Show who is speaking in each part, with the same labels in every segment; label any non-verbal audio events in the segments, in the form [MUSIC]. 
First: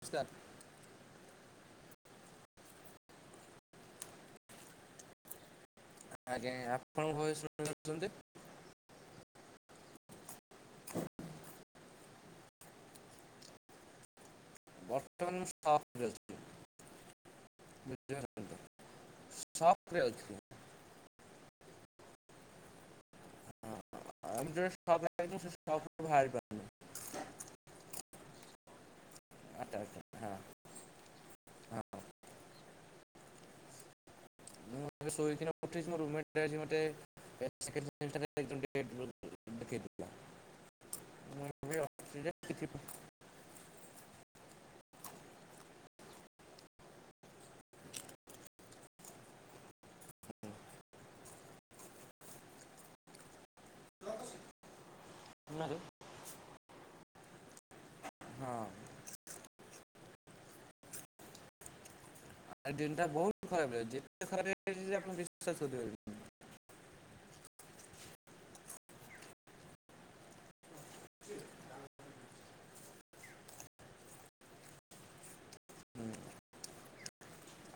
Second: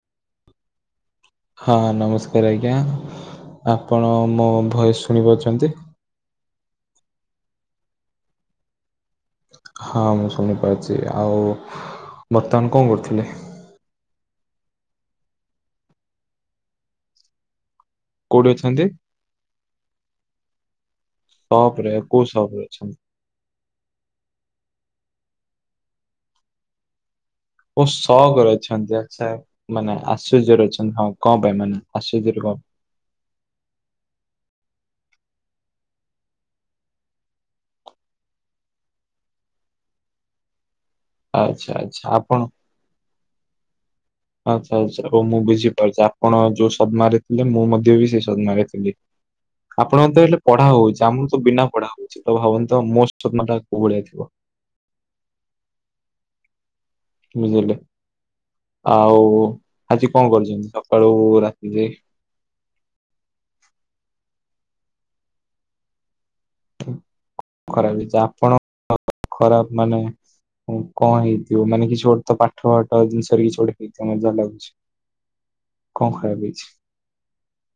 Speaker 1: ନମସ୍କାର।
Speaker 2: ହଁ ନମସ୍କାର ଆଜ୍ଞା ଆପଣ ମୋ ଭଏସ ଶୁଣିପାରୁଛନ୍ତି?
Speaker 1: ଆଜ୍ଞା ଆପଣଙ୍କ ଭୟ ଶୁଣଛନ୍ତି?
Speaker 2: ହଁ ମୁଁ ଶୁଣପାରୁଛି ଆଉ ବର୍ତ୍ତମାନ କଣ କରୁଥିଲେ?
Speaker 1: ବର୍ତ୍ତମାନ। [UNINTELLIGIBLE]
Speaker 2: କୋଉଠି
Speaker 1: [UNINTELLIGIBLE] ସପ୍
Speaker 2: ଅଛନ୍ତି?
Speaker 1: ରେ ଅଛି।
Speaker 2: ସପରେ କଉ ସପ ରେ ଅଛନ୍ତି?
Speaker 1: ଆମ। [UNINTELLIGIBLE]
Speaker 2: ବହୁ ଶକରେ ଅଛନ୍ତି ଆ। ଆଛା
Speaker 1: ଆଚ୍ଛା
Speaker 2: ମାନେ
Speaker 1: ଆଚ୍ଛା ହଁ
Speaker 2: ଆଶ୍ଚର୍ଯ୍ୟରେ ଅଛନ୍ତି ହଁ କଣ ପାଇଁ ମାନେ
Speaker 1: ହଁ
Speaker 2: ଆଶ୍ଚର୍ଯ୍ୟରେ କଣ?
Speaker 1: ମୁଁ ଶୋଇକିନ ପଠେଇଛି ମୋ ରୁମେଟ ଅଛି ମୋତେ। [UNINTELLIGIBLE] ମୁଁ
Speaker 2: ଆଚ୍ଛା
Speaker 1: ଏବେ
Speaker 2: ଆଚ୍ଛା।
Speaker 1: ଅଛି ଯେ
Speaker 2: ଆପଣ
Speaker 1: କିଛି ହଁ
Speaker 2: ଆଚ୍ଛା ଆଚ୍ଛା ହଉ ମୁଁ ବୁଝିପାରୁଛି ଆପଣ ଯୋଉ ସଦ୍ମାରେ ଥିଲେ ମୁଁ ମଧ୍ୟ ବି ସେଇ ସଦ୍ମାରେ ଥିଲି। ଆପଣ ତ ହେଲେ ପଢା ହଉଛି ଆମର ତ ବିନା ପଢା ହଉଛି ତ ଭାବନ୍ତୁ ତ ମୋଷ୍ଟ [UNINTELLIGIBLE] କୌଭଳିଆ ହେଇଥିବ।
Speaker 1: [UNINTELLIGIBLE]
Speaker 2: ବୁଝିଲେ? ଆଉ ଆଜି କଣ କରୁଛନ୍ତି ସକାଳୁ ରାତି ଯାଏ?
Speaker 1: ଆଜି ଦିନଟା ବହୁତ ଖରାପ [UNINTELLIGIBLE]
Speaker 2: ଖରାପ ଆପଣ ଖରାପ ମାନେ ହ କଣ ହେଇଥିବ ମାନେ କିଛି ଗୋଟେ
Speaker 1: କରିପାରିବେନି
Speaker 2: ତ ପାଠ ପାଠ ଜିନିଷରେ କିଛି ଗୋଟେ ହେଇଥିବ ମଜା ଲାଗୁଛି। କଅଁ ଖାୟାକୁ ହେଇଚି?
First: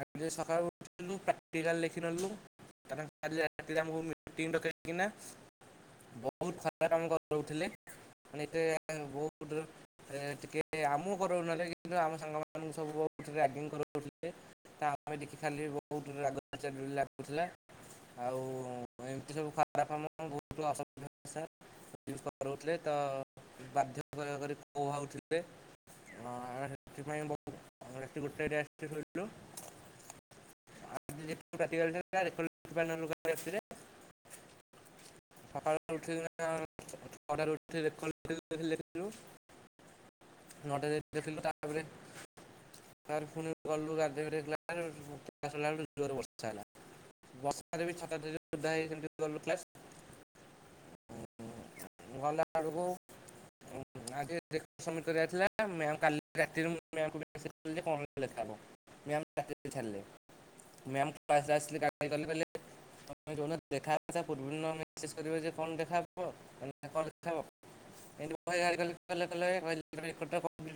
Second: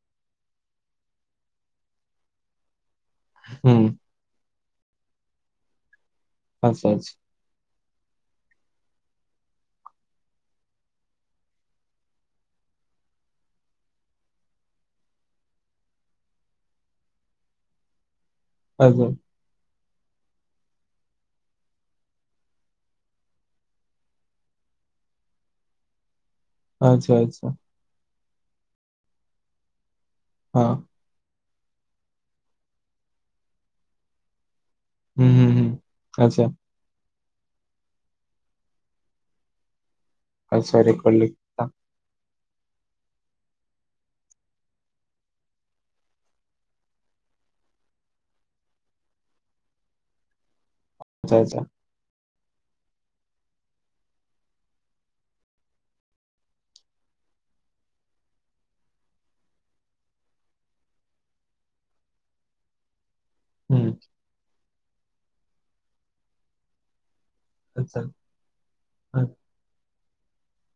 Speaker 1: ଆଗ ସକାଳୁ ଉଠିଲୁ ପ୍ରାଟିକଲ ଲେଖି ନେଲୁ କାହିଁକିନା କାଲି ରାତିରେ
Speaker 2: ହୁଁ
Speaker 1: ଆମକୁ ମିଟିଂ କାହିଁକିନା ବହୁତ ଖରାପ
Speaker 2: ଆଚ୍ଛା
Speaker 1: କାମ
Speaker 2: ଆଚ୍ଛା
Speaker 1: କରୁଥିଲେ। ମାନେ ଏତେ ବହୁତ ଟିକେ ଆମକୁ କରାଉନହେଲେ କିନ୍ତୁ ଆମ ସାଙ୍ଗମାନଙ୍କୁ ସବୁ କର ରାଗିଂ କରଥିଲେ ତା ଆମେ ଦେଖିପାରିଲେ ବହୁତ ରାଗ ଲାଗୁଥିଲା।
Speaker 2: ଆଉ କ?
Speaker 1: ବାପା [UNINTELLIGIBLE] ବୋହୁତ ଅସଭ୍ୟ ଭାଷା। କରଥିଲେ ତ ବାଧ୍ୟ। [UNINTELLIGIBLE]
Speaker 2: ଆଚ୍ଛା ଆଚ୍ଛା।
Speaker 1: ଗୋଟେ ରେ ଆସିଥିଲୁ ସେଠୁ।
Speaker 2: ହଁ
Speaker 1: ରେ
Speaker 2: ହୁଁ ହୁଁ ହୁଁ ଆଚ୍ଛା
Speaker 1: [UNINTELLIGIBLE] ନଟା
Speaker 2: ଆଚ୍ଛା ରେକର୍ଡ ଲେଖ
Speaker 1: [UNINTELLIGIBLE] ତାପରେ, ତାପରେ ଫୁନ ଗଲୁ ଗା [UNINTELLIGIBLE] ଜୁର ବର୍ଷା ହେଲା। ବଷ ଦେବୀ ଛତା ଧରିଧରି ଓଦା ହେଇ [UNINTELLIGIBLE] ଗଲୁ କ୍ଲାସ।
Speaker 2: ଆଚଛା ଆଚ୍ଛା
Speaker 1: [UNINTELLIGIBLE] ଡ଼କୁ ଆଜି ସବମିଟ କରିବାର ଥିଲା ମାମ କାଲି ରାତିରେ ମୁଁ ମାମ କୁ ପଚାରିଲି କଣ ସେଠି ଲେଖାହେବ, ମ୍ୟାମ, ତା ସହିତ ଛାଡିଲେ, ମ୍ୟାମ ପାଶ ଆସିଲେ ତାପରେ କହିଲେ, କହିଲେ ଇ ଯୋଉନ
Speaker 2: ହୁଁ
Speaker 1: ଦେଖା ପୂର୍ବ ମେ କର କଣ ଦେଖା ହବ [UNINTELLIGIBLE] [UNINTELLIGIBLE] କରି
Speaker 2: ଆଚ୍ଛା
Speaker 1: ପାରିନଥିବ, ଫଟୋ ବାହାରି [UNINTELLIGIBLE]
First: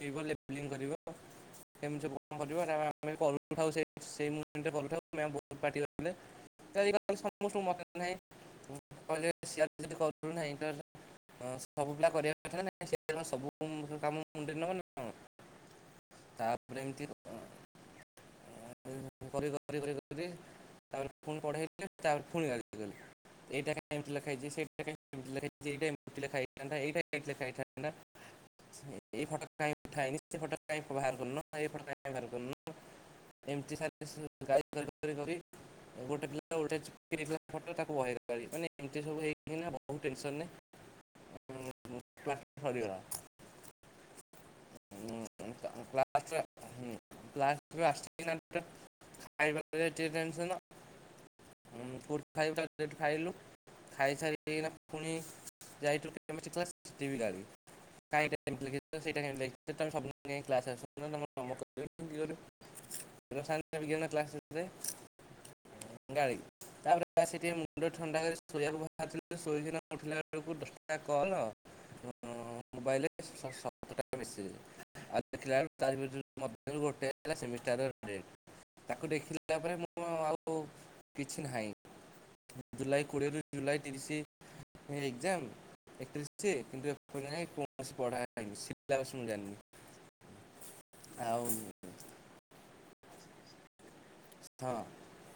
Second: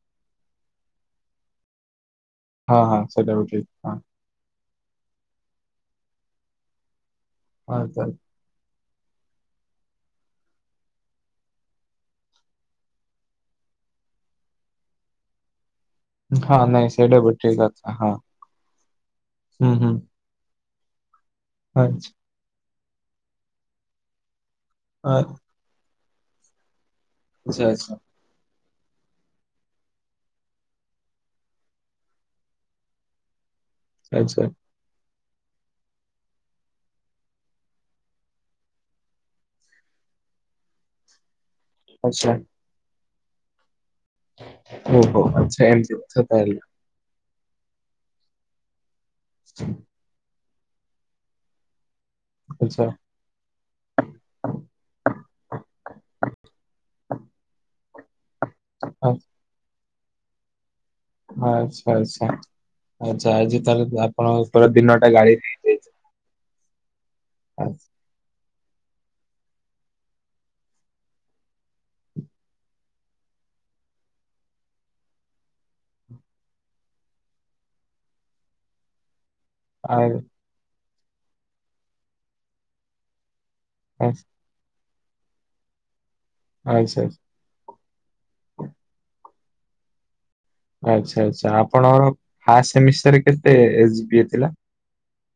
Speaker 1: କିଂ କରିବ, କରମିତି
Speaker 2: ହଁ ହଁ
Speaker 1: ଆମେ
Speaker 2: ସେଇଟା ବି
Speaker 1: କରୁନଥାଉ ସେ
Speaker 2: ଠିକ
Speaker 1: ସେ [UNINTELLIGIBLE]
Speaker 2: ହଁ ହଁ
Speaker 1: ସମଙ୍କୁ [UNINTELLIGIBLE] [UNINTELLIGIBLE] ହଁ ସବୁ ପିଲା କରିବା କଥା ସେଣ ସବୁ କାମ ମୁଣ୍ଡ ନବ ନାଁ କାନ?
Speaker 2: ହଁ ନାଇଁ ସେଇଟା ଭୁଲ ଠିକ ହଁ
Speaker 1: କରି
Speaker 2: ହୁଁ,
Speaker 1: କରି
Speaker 2: ହୁଁ।
Speaker 1: କରି କରି ତାପରେ ପୁଣି ପଢେଇ
Speaker 2: ଆଚ୍ଛା
Speaker 1: [INAUDIBLE] ପୁଣି [UNINTELLIGIBLE] ଏଇଟା କେମତି ଲେଖା ହେଇଚି? ଏଟା ଏମିତି ଲେଖା ହେଇଥାନ୍ତା ଏଟା ଲେଖା [UNINTELLIGIBLE]
Speaker 2: ଆଚ୍ଛା
Speaker 1: ହେଇଥାନ୍ତା।
Speaker 2: ଆଚ୍ଛା
Speaker 1: ଏଇ ଫଟ କାଇ ଉଠା ହେଇନି ସେ ଫଟ କାଇଁ ବାହାର କରିନ। [UNINTELLIGIBLE] ଏମିତି ସାର
Speaker 2: ଆଚ୍ଛା
Speaker 1: [INAUDIBLE] ଗାଳି। [UNINTELLIGIBLE] ଗୋଟେ [UNINTELLIGIBLE] ତାକୁ ବହେଇ ଗାଳି ମାନେ ଏମତି ସବୁ ହେଇ କିନା ବଉ ଟେନସନ ରେ।
Speaker 2: ଆଚ୍ଛା
Speaker 1: [INAUDIBLE] [UNINTELLIGIBLE]
Speaker 2: ଓ ହୋ ଆଚ୍ଛା ଏମତିକଥା ତାହେଲେ।
Speaker 1: ସେଠୁ ଆସିକି ଖାଇବା ଟା କି ଟେନସନ, କୋଉଠି ଖାଇବୁ
Speaker 2: ଆଚ୍ଛା
Speaker 1: ତାହାହେଲେ ଖାଇଲୁ, ଖାଇସାରି ଦେଇକିନା ପୁଣି ଯାଇଥିଲୁ ଜେମିତି କ୍ଲାସ ସଠି ବି ଗାଳି, ନାଇଁ ଏଟାସିମ୍ପୁଲ ତ ସେଇଟା କାଇଁ ଦେଖିନି, ସବୁଦିନ କାହିଁକି କ୍ଲାସ ଆସ,
Speaker 2: ହଁ, ଆଛା, ଆଛା, ଆଚ୍ଛା,
Speaker 1: ରସାୟନ
Speaker 2: ଆଜି
Speaker 1: ବିଜ୍ଞାନ
Speaker 2: ତାହାଲେ ଆପଣଙ୍କର
Speaker 1: କ୍ଲାସ୍ରେ
Speaker 2: ପୂରା ଦିନଟା ଗାଡି ନେଇଯାଇଛି।
Speaker 1: ଗାଳି ତାପରେ ବସି ଟିକେ ମୁଣ୍ଡ ଥଣ୍ଡା କରି, ଶୋଇବାକୁ ବାହାରିଥିଲି ଶୋୋଇକିନା ଉଠିଲା ବେଳକୁ ଦଶଟା କଲ୍, ମୋବାଇଲେ ସତରଟା ମେସେଜେ, ଦେଖିଲା ବେଲକୁ ତାରି ମଧ୍ୟରୁ ଗୋଟେ ହେଲା ସେମିଷ୍ଟାର ଡେଟ ତାକୁ ଦେଖିଲି
Speaker 2: ଆଇଲେ,
Speaker 1: କିଛି ନାହିଁ ଜୁଲାଇ କୋଡ଼ିଏରୁ ଜୁଲାଇ ତିରିିଶ ହେ, ଏକ୍ଜାମ ଏକତିରିଶ ରେ ଅଛି କିନ୍ତୁ
Speaker 2: ଆଚ୍ଛା ଆଚ୍ଛା
Speaker 1: ଏପର୍ଯ୍ୟନ୍ତ କୌଣସି ପଢା ହଇନି ସିଲାବସ ମୁଯାଣିନି,
Speaker 2: ଆଚ୍ଛା, ଆଚ୍ଛା, ଆପଣଙ୍କ ଫାଷ୍ଟ ସେମିଷ୍ଟାର ର କେତେ ଏଚ ବିଏ ଥିଲା,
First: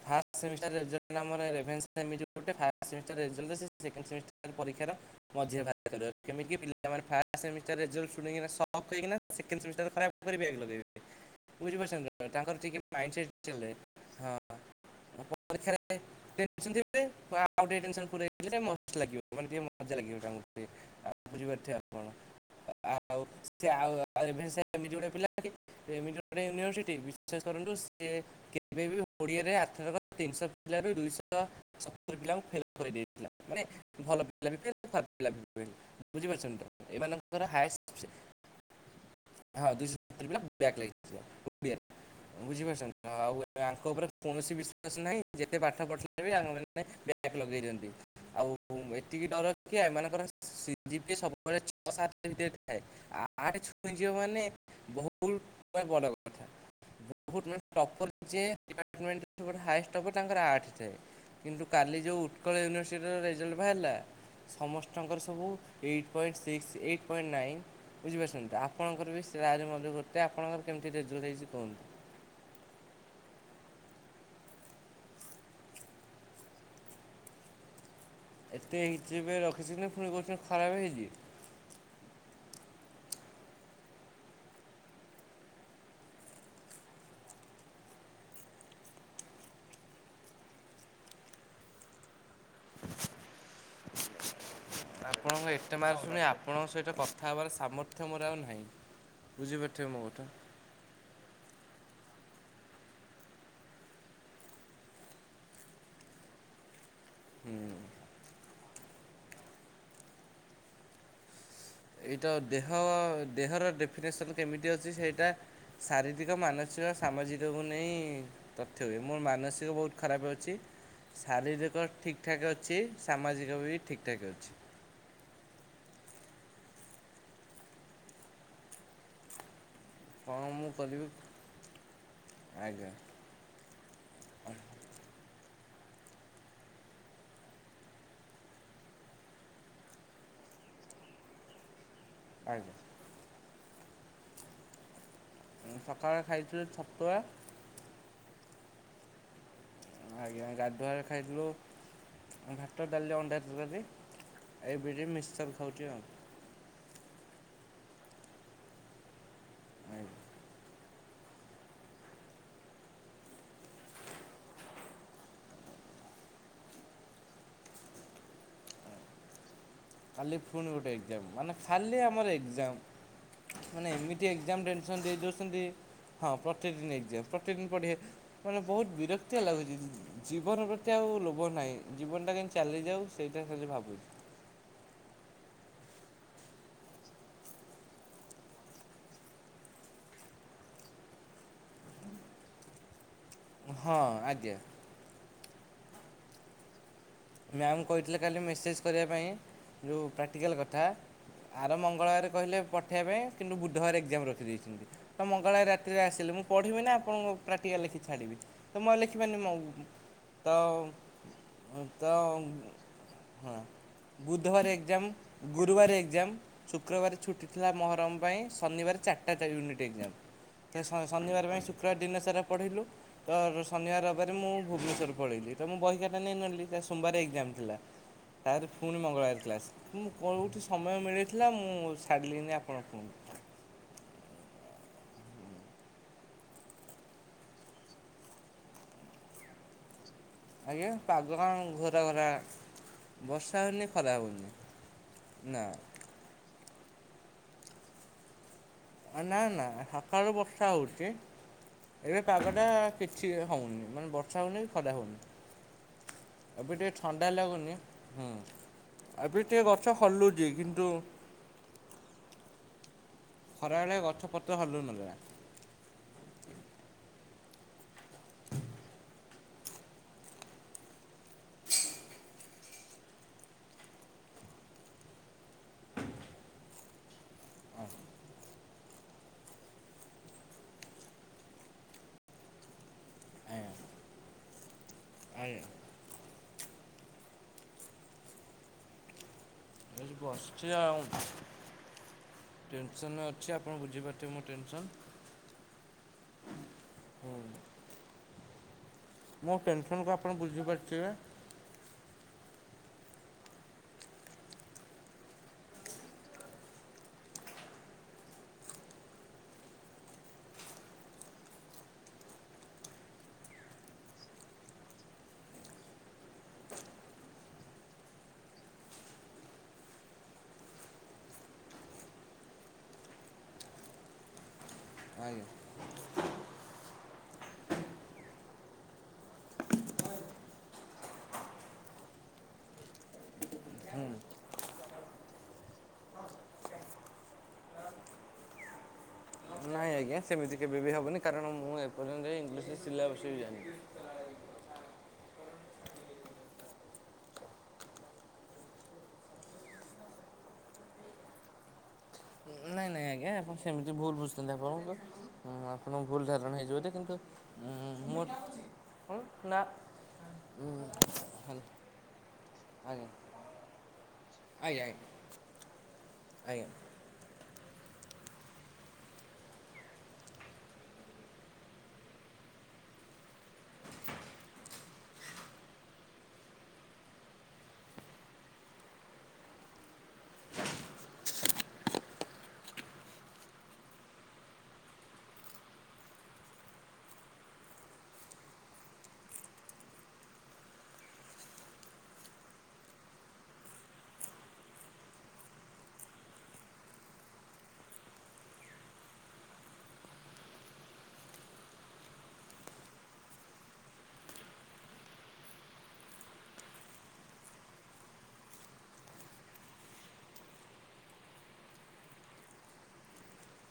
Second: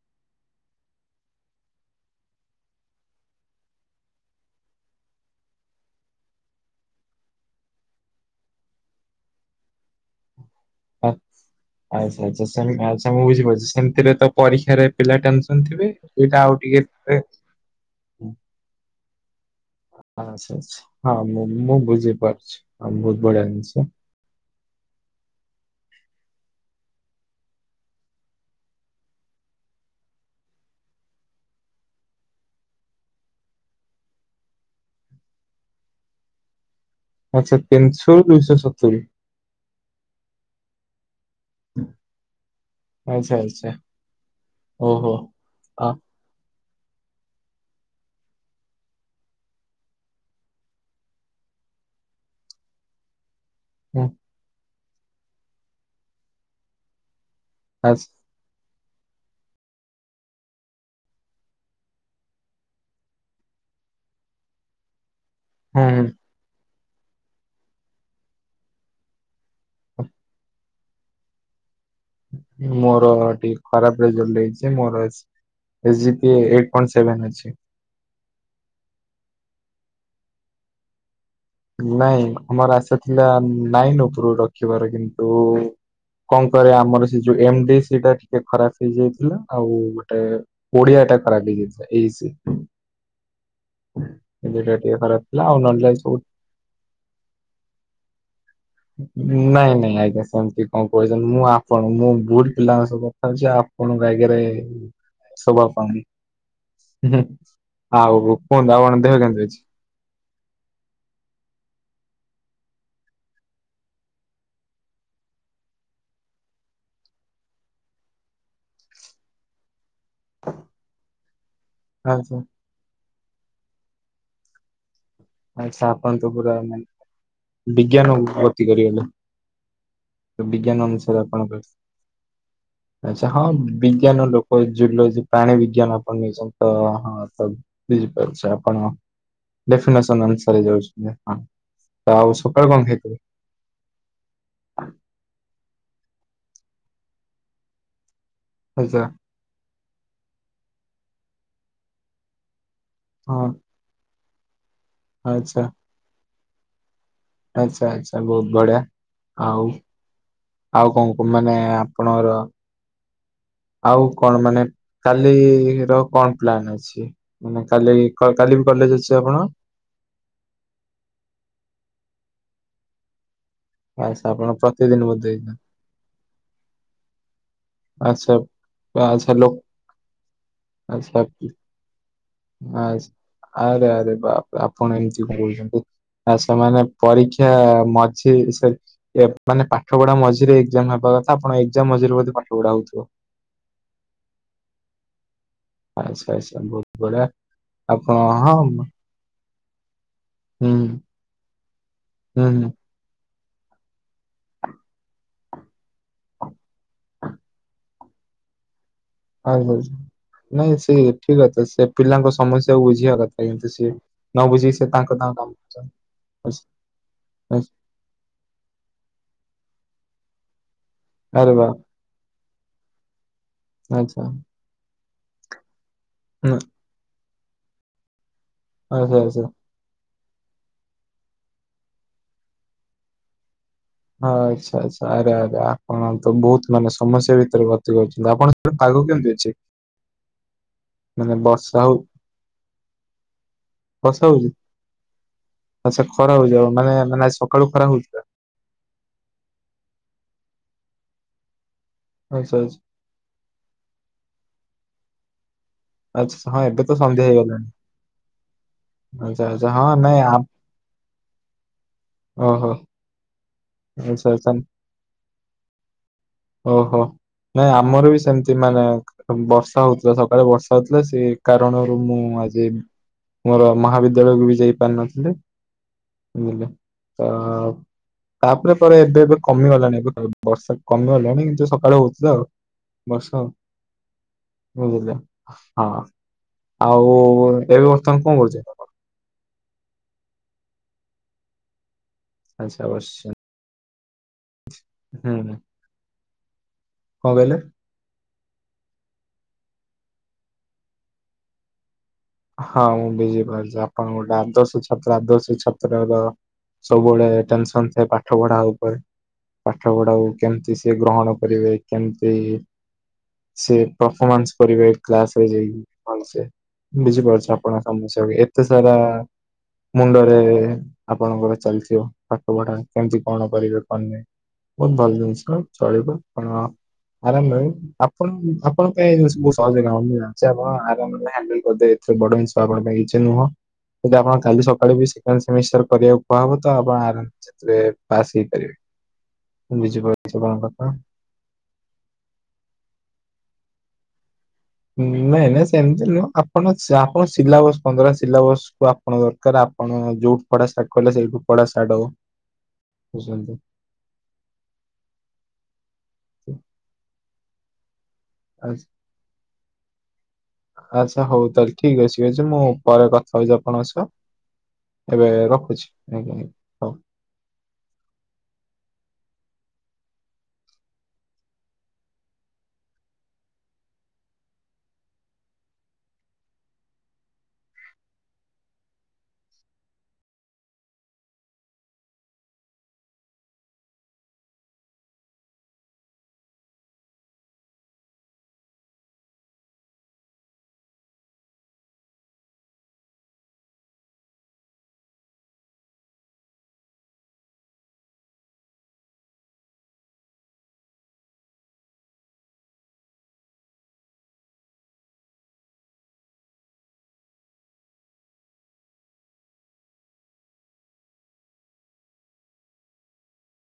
Speaker 1: ଫାଷ୍ଟସେମିଷ୍ଟାର ରିଜେଲଟ ଟା ଆମର ରେଭେନ୍ଶା ସେମି ଏପଟେ ଫାଷ୍ଟସେମିଷ୍ଟାର ଟା ସେକେଣ୍ଡେସେମିଷ୍ଟାର ପରୀକ୍ଷା ସେଟା ମଝିରେ ବାହାରିଥାନ୍ତା କେମିତି କି ପିଲାମାନେ ଫାଷ୍ଟସେମିଷ୍ଟାର ରେଜଲ୍ଟ ଶୁଣିକିନା ସକ ହଇକିନା ସେକେଣ୍ଡସେମିଷ୍ଟାର ଦେହଖରାପ କରିବେ ଲୋକ
Speaker 2: ଆଚ୍ଛା, ଆଛା ସେମିତି
Speaker 1: ଟିକେ ମାଇଣ୍ଡ
Speaker 2: ଭଲସେ ମୁଁ
Speaker 1: ସେଟ୍
Speaker 2: ବୁଝିପାରୁଛି
Speaker 1: ଚାଲେ
Speaker 2: ସେମିତିରେ ତ
Speaker 1: ହଁ
Speaker 2: ପରୀକ୍ଷାରେ, ପିଲାଟେନସନ ଥିବେ
Speaker 1: ପରୀକ୍ଷାରେ
Speaker 2: ହୁଏତ ଆଉ
Speaker 1: ଟେନସନ୍ ଥିବେ
Speaker 2: ଟିକେ
Speaker 1: ଆଉ ଟିକେ ଟେନସନ୍ ପୁରେଇଲେ ମସ୍ତ ଲାଗିବ ମାନେ ଟିକେ ମଜା ଲାଗିବ ତାଙ୍କୁ
Speaker 2: ଆଚ୍ଛା
Speaker 1: ଟିକେ
Speaker 2: ଆଚ୍ଛା ହଁ
Speaker 1: ଆଉ
Speaker 2: ମୁଁ
Speaker 1: ବୁଝିପାରୁଥିବେ
Speaker 2: ମୁଁ
Speaker 1: ଆପଣ
Speaker 2: ବୁଝିପାରୁଛି। ହଁ ବହୁତ
Speaker 1: ଆଉ
Speaker 2: ବଢିଆ
Speaker 1: ସେ
Speaker 2: ଜିନିଷ
Speaker 1: ଆଉ, ଆଉ ରେଭେନସା ଏମିତି ଗୋଟେ ପିଲା କି ଗୋଟେ ୟୁନିଭର୍ସିଟି ବିଶ୍ୱାସ କରନ୍ତୁ ସିଏ କେବେ ବି ଓଡ଼ିରେ ଧରକର ତିନିଶହ ପିଲାରୁ ଦୁଇଶହ ସତୁରି ପିଲାଙ୍କୁ ଫେଲ କରିଦେଇଥିଲା ମାନେ ଭଲ ପିଲା ବି ଫେଲ ଭଲପିଲା ବି ଫେଲ ବୁଝିପାରୁଛନ୍ତି ତ? ଏମାନଙ୍କର
Speaker 2: ଆଚ୍ଛା
Speaker 1: ହାଇଇଷ୍ଟ ପାସ୍ ତିରିଶ
Speaker 2: ତିନିଶହରୁ ଦୁଇଶହ ସତୁରି
Speaker 1: ଆଉ ଦୁଇସହସତୁରି ପିଲା ବ୍ୟାକ ଲାଗିଲା। ଓଡ଼ିଆ ରେ ବୁଝିପାରୁଛନ୍ତି ଆଉ
Speaker 2: ଆଚ୍ଛା
Speaker 1: ଆ
Speaker 2: ଆଚ୍ଛା
Speaker 1: ଆଙ୍କ ଉପରେ କୌଣସି ବି ବିଶ୍ୱାସ
Speaker 2: ଓହୋ।
Speaker 1: ନାହିଁ ଯେତେ ପାଠ
Speaker 2: ଅ
Speaker 1: ପଢ଼ିଲା ବି ଆ ମାନେ ବ୍ୟାକ୍ ଲଗେଇ ଦିଅନ୍ତି। ଆଉ ଏତିକି ଡର କି ଏମାନଙ୍କର ସି ଜି ପି ଏ ସବୁବେଳେ ଛଅ ସାତ ଭିତ ଥାଏ ଆ ଆଠ ଛୁଇଁ
Speaker 2: ହୁଁ
Speaker 1: ଯିବ ମାନେ ବହୁତ ମାନେ ଭଲ କଥା। ବହୁତ୍ ମାନେ
Speaker 2: ଆଚ୍ଛା
Speaker 1: ଟପର୍ ଯିଏ ଡିପାର୍ଟମେଣ୍ଟ ସବୁଠୁ ହାଏଷ୍ଟ ସବୁ ତାଙ୍କର ଆଠ ଯାଏ କିନ୍ତୁ କାଲି ଯେଉ ଉତ୍କଳ ୟୁନିଭର୍ସିଟିର ରେଜଲ୍ଟ ବାହାରିଲା ସମସ୍ତଙ୍କର ସବୁ
Speaker 2: ହୁଁ
Speaker 1: ଏଇଟ୍ ପଏଣ୍ଟ ସିକ୍ସ ଏଇ ନାଇ ବୁଝିପାରୁଛନ୍ତି ଆପଣଙ୍କର ବି ସାରେ ମଧ୍ୟ ଗୋଟେ ଆପଣଙ୍କର କେମିତି ରେଜଲ୍ଟ ହେଇଛି କୁହନ୍ତୁ?
Speaker 2: ମୋର ଟିକେ ଖରାପ ରେଜଲ୍ଟ ହେଇଛି ମୋର ଅଛି S G P A eight point seven ଅଛି।
Speaker 1: ଏତେ ହେଚ ପି ଏ ରଖିଛନ୍ତି ନା ଫୁଣି କହୁଛନ୍ତି ଖରାପ ହେଇଚି।
Speaker 2: ନାଇଁ ଆମର ଆଶା ଥିଲା ନାଇନ ଉପରୁକୁ ରଖିବାର କିନ୍ତୁ କଣ କରିଆ ଆମର ସେ ଯୋଉ ଏମ ଡି ସି ଟା ସେଟା ଟିକେ ଖରାପ ହେଇଯାଇଥିଲା ଆଉ ଗୋଟେ ଓଡିଆ ଟା ଖରାପ ହୋଇଯାଇଥିଲା ଏ ଇ ସି। ଟା ଟିକେ ଖରାପ
Speaker 1: ଆପଣଙ୍କ
Speaker 2: ଥିଲା ଆଉ
Speaker 1: ଏତେ
Speaker 2: ନହେଲେ
Speaker 1: ମାର୍କ ଶୁଣି
Speaker 2: ସବ୍
Speaker 1: ଆପଣଙ୍କ ସହିତ କଥା ହେବାର ସାମର୍ଥ୍ୟ ମୋର ଆଉ ନାହିଁ।
Speaker 2: ନାଇଁ
Speaker 1: ବୁଝିପାରୁଥିବେ
Speaker 2: ନାଇଁ
Speaker 1: ମୋ
Speaker 2: ଆଜ୍ଞା
Speaker 1: କଥା।
Speaker 2: ସେମିତି କଣ କହୁଛନ୍ତି ମୁଁ ଆପଣଙ୍କୁ ମୁଁ ଗୁଡ ପିଲାଙ୍କ ସହ କଥା ହେଛି ଆପଣଙ୍କ ଆଗରେ ଶୋଭା ପାଉନି। ଉହୁଁ
Speaker 1: ହୁଁ
Speaker 2: ଆଉ କୁହନ୍ତୁ ଆଉ କଣ ଦେହ କେମତି ଅଛି?
Speaker 1: ଏଇଟା ଦେହ ଦେହର ଡେଫିନେସନ୍ କେମିତି ଅଛି ସେଇଟା ଶାରୀରିକ ମାନସି ସାମାଜିକକୁ ନେଇ ତଥ୍ୟ ହୁଏ ମୋର ମାନସିକ ବହୁତ ଖରାପ ଅଛି ଶାରୀରିକ ଠିକ୍
Speaker 2: ଆଚ୍ଛା
Speaker 1: ଠାକ୍ ଅଛି। ସାମାଜିକ ବି ଠିକ ଠାକ୍ ଅଛି।
Speaker 2: ଆଚ୍ଛା ଆପଣ ତ ପୁରା ବିଜ୍ଞାନ କୁ ଗତି କରି ଗଲେ।
Speaker 1: କଣ
Speaker 2: ତ
Speaker 1: ମୁଁ
Speaker 2: ବିଜ୍ଞାନ
Speaker 1: କରିବି
Speaker 2: ଅନୁସାରେ ଆପଣଙ୍କ
Speaker 1: ଆଜ୍ଞା
Speaker 2: ଆଚ୍ଛା ହଁ ବିଜ୍ଞାନ ଲୋକ ଜୁଲୋଜି ପ୍ରାଣୀ ବିଜ୍ଞାନ ଆପଣ ନେଇଛନ୍ତି ତ ହ ବୁଝି ପାରୁଛି ଆପଣ ଡେଫିନେସ ସନ ଅନୁସାରେ ଯାଉଛନ୍ତି ତ ଆଉ ସକାଳୁ
Speaker 1: ଆଜ୍ଞା
Speaker 2: କଣ ଖାଇଥିଲେ? [INAUDIBLE]
Speaker 1: ସକାଳେ ଖାଇଥିଲି ଛତୁଆ।
Speaker 2: ଆଚ୍ଛା।
Speaker 1: ଆଜ୍ଞା ଗାଧୁଆବେଳେ ଖାଇଥିଲୁ ଭାତ ଡାଲି
Speaker 2: ହଁ
Speaker 1: ଅଣ୍ଡା ତରକାରୀ। ଏବେ ଟିକେ ମିକ୍ସଚର୍
Speaker 2: ଆଚ୍ଛା
Speaker 1: ଖାଉଛି ଆଉ।
Speaker 2: ଆଚ୍ଛା ଆଚ୍ଛା ବହୁତ ବଢିଆ ଆଉ। ଆଉ କଣ କ ମାନେ ଆପଣଙ୍କ
Speaker 1: [INAUDIBLE]
Speaker 2: ଆଉ କଣ ମାନେ କାଲିର କଣ ପ୍ଲାନ ଅଛି ମାନେ କାଲି କ-କାଲି ବି କ ଜ ଅଛି ଆପଣ।
Speaker 1: କାଲି ଫୁଣି ଗୋଟେ ଏକ୍ଜାମ ମାନେ ଖାଲି ଆମର ଏକ୍ଜାମ। ମାନେ ଏମିତି
Speaker 2: ଆଚ୍ଛା ଆପଣ
Speaker 1: ଏକ୍ଜାମ
Speaker 2: ପ୍ରତିଦିନ
Speaker 1: ଟେନସନ୍ ଦେଇ
Speaker 2: ବୋଧେ
Speaker 1: ଦେଉଛନ୍ତି ହଁ ପ୍ରତିଦିନ ଏକ୍ଜାମ ପ ପ୍ରତିଦିନ ପଢ଼ି
Speaker 2: ଆଚ୍ଛା
Speaker 1: ମାନେ ବହୁତ
Speaker 2: ଆଚ୍ଛା
Speaker 1: ବିରକ୍ତିଆ
Speaker 2: ଲୋ
Speaker 1: ଲାଗୁଛି ଜୀବନ ପ୍ରତି ଆଉ ଲୋଭ ନାହିଁ ଜୀବନଟା କାହିଁ
Speaker 2: ଆ ଆରେ ଆରେ ବାପ ଆପଣ ଏମିତି ଙ୍କ କହୁଛନ୍ତି। ଆ ସେମାନେ ପରୀକ୍ଷା ମଝିରେ ସେ ଏ ମାନେ ପାଠ ପଢା ମଝିରେ ଏକ୍ଜାମ ହେବା ଆପଣ ଏକ୍ଜାମ ମଝିରେ ବଧେ ପାଠ ପଢା ହଉଥିବ।
Speaker 1: ହଁ ଆଜ୍ଞା।
Speaker 2: ଆଚ୍ଛା ଆଚ୍ଛା ବହୁତ ବଢିଆ
Speaker 1: ମ୍ୟାମ୍
Speaker 2: ଆପଣ
Speaker 1: କହିଥିଲେ କାଲି
Speaker 2: ହଁ
Speaker 1: ମେସେଜ୍
Speaker 2: ମ-
Speaker 1: କରିବା ପାଇଁ ଯଉ ପ୍ରାକ୍ଟିକାଲ
Speaker 2: ହୁଁ
Speaker 1: କଥା ଆର ମଙ୍ଗଳବାରେ
Speaker 2: ହୁଁ
Speaker 1: କହିଲେ
Speaker 2: ହୁଁ।
Speaker 1: ପଠାଇବେ କିନ୍ତୁ ବୁଧବାର ଏକ୍ଜାମ ରଖିଦେଇଛନ୍ତି ତ ମଙ୍ଗଳବାର ରାତିରେ ଆସିଲି ମୁଁ ପଢ଼ିମୀ ନା ଆପଣଙ୍କୁ ପ୍ରାକ୍ଟିକାଲ ଲେଖି ଛାଡ଼ିବି। ତ ମୁଁ ଆଉ ଲେଖିପାରିନି
Speaker 2: [UNINTELLIGIBLE]
Speaker 1: ତ
Speaker 2: ନାଇଁ ସେଇ ଠିକ କଥା ସେ
Speaker 1: ତ
Speaker 2: ପିଲାଙ୍କ ସମସ୍ୟାକୁ ବୁଝିବା କଥା
Speaker 1: ହଁ
Speaker 2: କିନ୍ତୁ ସିଏ ନ
Speaker 1: ବୁଧବାର
Speaker 2: ବୁଝିକି ସେ
Speaker 1: ଏକ୍ଜାମ
Speaker 2: ତାଙ୍କ ତାଙ୍କ କାମ କରୁଛନ୍ତି।
Speaker 1: -କ୍ରବାରେ ଛୁଟିଥିଲା
Speaker 2: ଆଚ୍ଛା।
Speaker 1: ମହରମ୍ ପାଇଁ ଶନିବାର ଚା -ଟା ୟୁନିଟ୍ ଏକ୍ଜାମ୍ ଫେର ଶ- ଶନିବାର
Speaker 2: ଆରେ
Speaker 1: ପାଇଁ
Speaker 2: ବା
Speaker 1: ଶୁକ୍ରବାର ଦିନସାରା ପଢ଼ିଲୁ। ତ ର ଶନିବାର
Speaker 2: ଆଚ୍ଛା
Speaker 1: ରବିବାରେ ମୁଁ ଭୁବନେଶ୍ୱର ପଳେଇଲି ତ ମୁଁ ବହିଖାତା
Speaker 2: ହୁଁ
Speaker 1: ନେଇନଥିଲି। ବାରେ ଏକ୍ଜାମ୍‌ ଥିଲା, ତାରେ ଫୁଣି
Speaker 2: ଆଚ୍ଛା
Speaker 1: ମଙ୍ଗଳବାର
Speaker 2: ଆଚ୍ଛା।
Speaker 1: କ୍ଲାସ୍‌। କୋଉଠୁ ସମୟ ମିଳିଥିଲା ମୁଁ ସାରିଲିନି ଆପଣ କୁହନ୍ତୁ?
Speaker 2: ହଁ ଆଚ୍ଛା ଆଚ୍ଛା ଆରେ ଆରେ ଆପଣ ତ ବହୁତ ମାନେ ସମସ୍ୟା ଭିତରେ ଗତି କରୁଛନ୍ତି। ଆପଣଙ୍କ ସେଆଡେ ପାଗ କେମ୍ [UNINTELLIGIBLE]
Speaker 1: ଆଜ୍ଞା ପାଗ ହଁ ଘୋରା ଘୋରା ବର୍ଷା ହେଉନି ଖରା
Speaker 2: ବର୍ଷା ହଉଛି
Speaker 1: ହଉନି।
Speaker 2: ଆଚ୍ଛା ଖରା ହଉଯାଉ ମାନେ ମାନେ ଆଜି ସକାଳୁ ଖରା ହଉଥିଲା?
Speaker 1: ନା ନା ସକାଳୁ ବର୍ଷା ହଉଚି ଏବେ ପାଗ
Speaker 2: ଆଚ୍ଛା
Speaker 1: ଟା
Speaker 2: ଆଚ୍ଛା
Speaker 1: କିଛି ହଉନି, ମାନେ ବର୍ଷା ହଉନି କି ଖରା ହଉନି।
Speaker 2: ଆଛା ହଁ ଏବେ
Speaker 1: ଟିକେ
Speaker 2: ତ
Speaker 1: ଥଣ୍ଡା
Speaker 2: ସନ୍ଧ୍ୟା ହେଇଗଲାଣି।
Speaker 1: ଲାଗୁନି ହୁଁ ଏବେ
Speaker 2: ଆଚ୍ଛା
Speaker 1: ଟିକେ
Speaker 2: ଆଚ୍ଛା ହଁ
Speaker 1: ଗଛ
Speaker 2: ନାଇଁ ଆମ୍-
Speaker 1: ହଲୁଛି କିନ୍ତୁ
Speaker 2: ଓ ହୋ।
Speaker 1: ଖରାବେଳେ ଗଛପତ୍ର ହଲୁ ନଥିଲା।
Speaker 2: ଓହୋ। ନାଇଁ ଆମର ବି ସେମତି ମାନେ ବର୍ଷା ହଉଥିଲା, ସକାଳେ ବର୍ଷା ହଉଥିଲା ସେ କାରଣରୁ ମୁଁ ଆଜି ମୋର ମହାବିଦ୍ୟାଳୟକୁ ବି ଯାଇ ପାରିନଥିଲି। ତ
Speaker 1: ଆଜ୍ଞା
Speaker 2: ତାପରେ ପରେ ଏବେ ଏବେ କମିଗଲାଣିି ଏବେ ବର୍ଷା କ କମିଗଲାଣି କିନ୍ତୁ ସକାଳୁ ହଉଥିଲା ଆଉ ବର୍ଷା ଆଉ। [UNINTELLIGIBLE]
Speaker 1: ଆଜ୍ଞା
Speaker 2: ହଁ। ଆଉ ଏବେ ବର୍ତ୍ତମାନ କଣ କରୁଚନ୍ତି ଆପଣ?
Speaker 1: ଏଠି ବସିଛି ଆଉ
Speaker 2: ଆଚ୍ଛା
Speaker 1: ଟେନ୍‌ସନ୍‌ରେ ଅଛି ଆପଣ ବୁଝିପାରୁଥିବେ ମୋ ଟେନ୍‌ସନ୍‌।
Speaker 2: ହୁଁ ହୁଁ କଣ
Speaker 1: ହୁଁ
Speaker 2: କହିଲେ?
Speaker 1: ମୋ ଟେନ୍‌ସନ୍‌ କୁ ଆପଣ ବୁଝିପାରିଥିବେ।
Speaker 2: ହଁ ମୁଁ ବୁଝିପାରୁଛି ଆପଣ ଗୋଟେ ଆଦର୍ଶଛାତ୍ର ଆଦର୍ଶଛାତ୍ର ର ସବୁବେଳେ ଟେନ୍‌ସନ୍‌ ଥାଏ ପାଠ ପଢା ଉପରେ। ପାଠପଢାକୁ କେମ୍ତି ସେ ଗ୍ରହଣ କରିବେ? କେମ୍ତି ସେ ପ୍ରଫମାନ୍ସ କରିବେ କ୍ଲାସରେ ଯାଇକି ଭଲସେ ବୁଝିପାରୁଛି ଆପଣଙ୍କ ସମସ୍ୟାକୁ ଏତେସାରା ଆ ମୁଣ୍ଡରେ ଏ ଆପଣଙ୍କର ଚାଲିଥିବ ପାଠ ପଢା କେମତି କଣ କରିବେ କଣ ନାଇଁ। ବହୁତ୍ ଭଲ୍‌
Speaker 1: ଆଜ୍ଞା।
Speaker 2: ଜିନ୍ସ ଚଳିବ ପଣ ଆରାମରେ ଆପଣ ଆପଣ ଏ ମୁ ସହଜ କାମ ମୁ ଜାଣିଛି ଆପଣ ଆରାମରେ ହ୍ୟାଣ୍ଡଲ କରି ବଧେ ଏଥିରେ ବଡ ନିଷ୍ପାପ କଥା କିଛି ନୁହଁ। ଯଦି ଆପଣ କାଲି ସକାଳୁ ବି ସେକେଣ୍ଡ ସେମିଷ୍ଟାର କରିବାକୁ କୁହାହେବ ତ ଆପଣ ଆରାମସେ ସେଥିରେ ପାସ୍ ହେଇପାରିବେ। ମୁଁ
Speaker 1: ନାଇଁ ଆଜ୍ଞା
Speaker 2: ବୁଝିପାରୁଛି
Speaker 1: ସେମିତି
Speaker 2: ଆପଣଙ୍କ
Speaker 1: କେବେ
Speaker 2: କଥା
Speaker 1: ବି ହବନି କାରଣ ମୁଁ ଏପର୍ଯ୍ୟନ୍ତ ଇଂଲିଶ ସିଲାବସ ବି ଜାଣିନି।
Speaker 2: ନାଇଁ ନାଇଁ ସେମିତି ନୁହଁ ଆପଣ ଆପ ସିଲାବସ୍ ପନ୍ଦର ସିଲାବସ କୁ ଆପଣ ଦରକାର ଆପ ଆପଣ ଯୋଉଠୁ ପଢା ଷ୍ଟାର୍ଟ କଲେ ସେଇଠୁ ପଢା ଷ୍ଟାଟ ହବ।
Speaker 1: ନାଇଁ ଆଜ୍ଞା ନାଇଁ ଆପଣ
Speaker 2: ବୁଝୁଛନ୍ତି
Speaker 1: ସେମିତି ଭୁଲ ବୁଝୁଛନ୍ତି ଆପଣଙ୍କୁ ଆପଣଙ୍କ ଭୁଲ ଧାରଣା ହେଇଯିବ ଯେ କିନ୍ତୁ
Speaker 2: ଆଚ୍ଛା
Speaker 1: ହୁଁ ନାଁ।
Speaker 2: ଆଚ୍ଛା ହଉ ତାଲେ ଠିକ ଅଛି ଅଛି ମୁଁ ପରେ
Speaker 1: ଆଜ୍ଞା
Speaker 2: କଥା ହଉଛିି ଆପଣଙ୍କ ସହ।
Speaker 1: ଆଜ୍ଞା
Speaker 2: ଏବେ ରଖୁଛି ଆଜ୍ଞା ଆଜ୍ଞା ହଉ।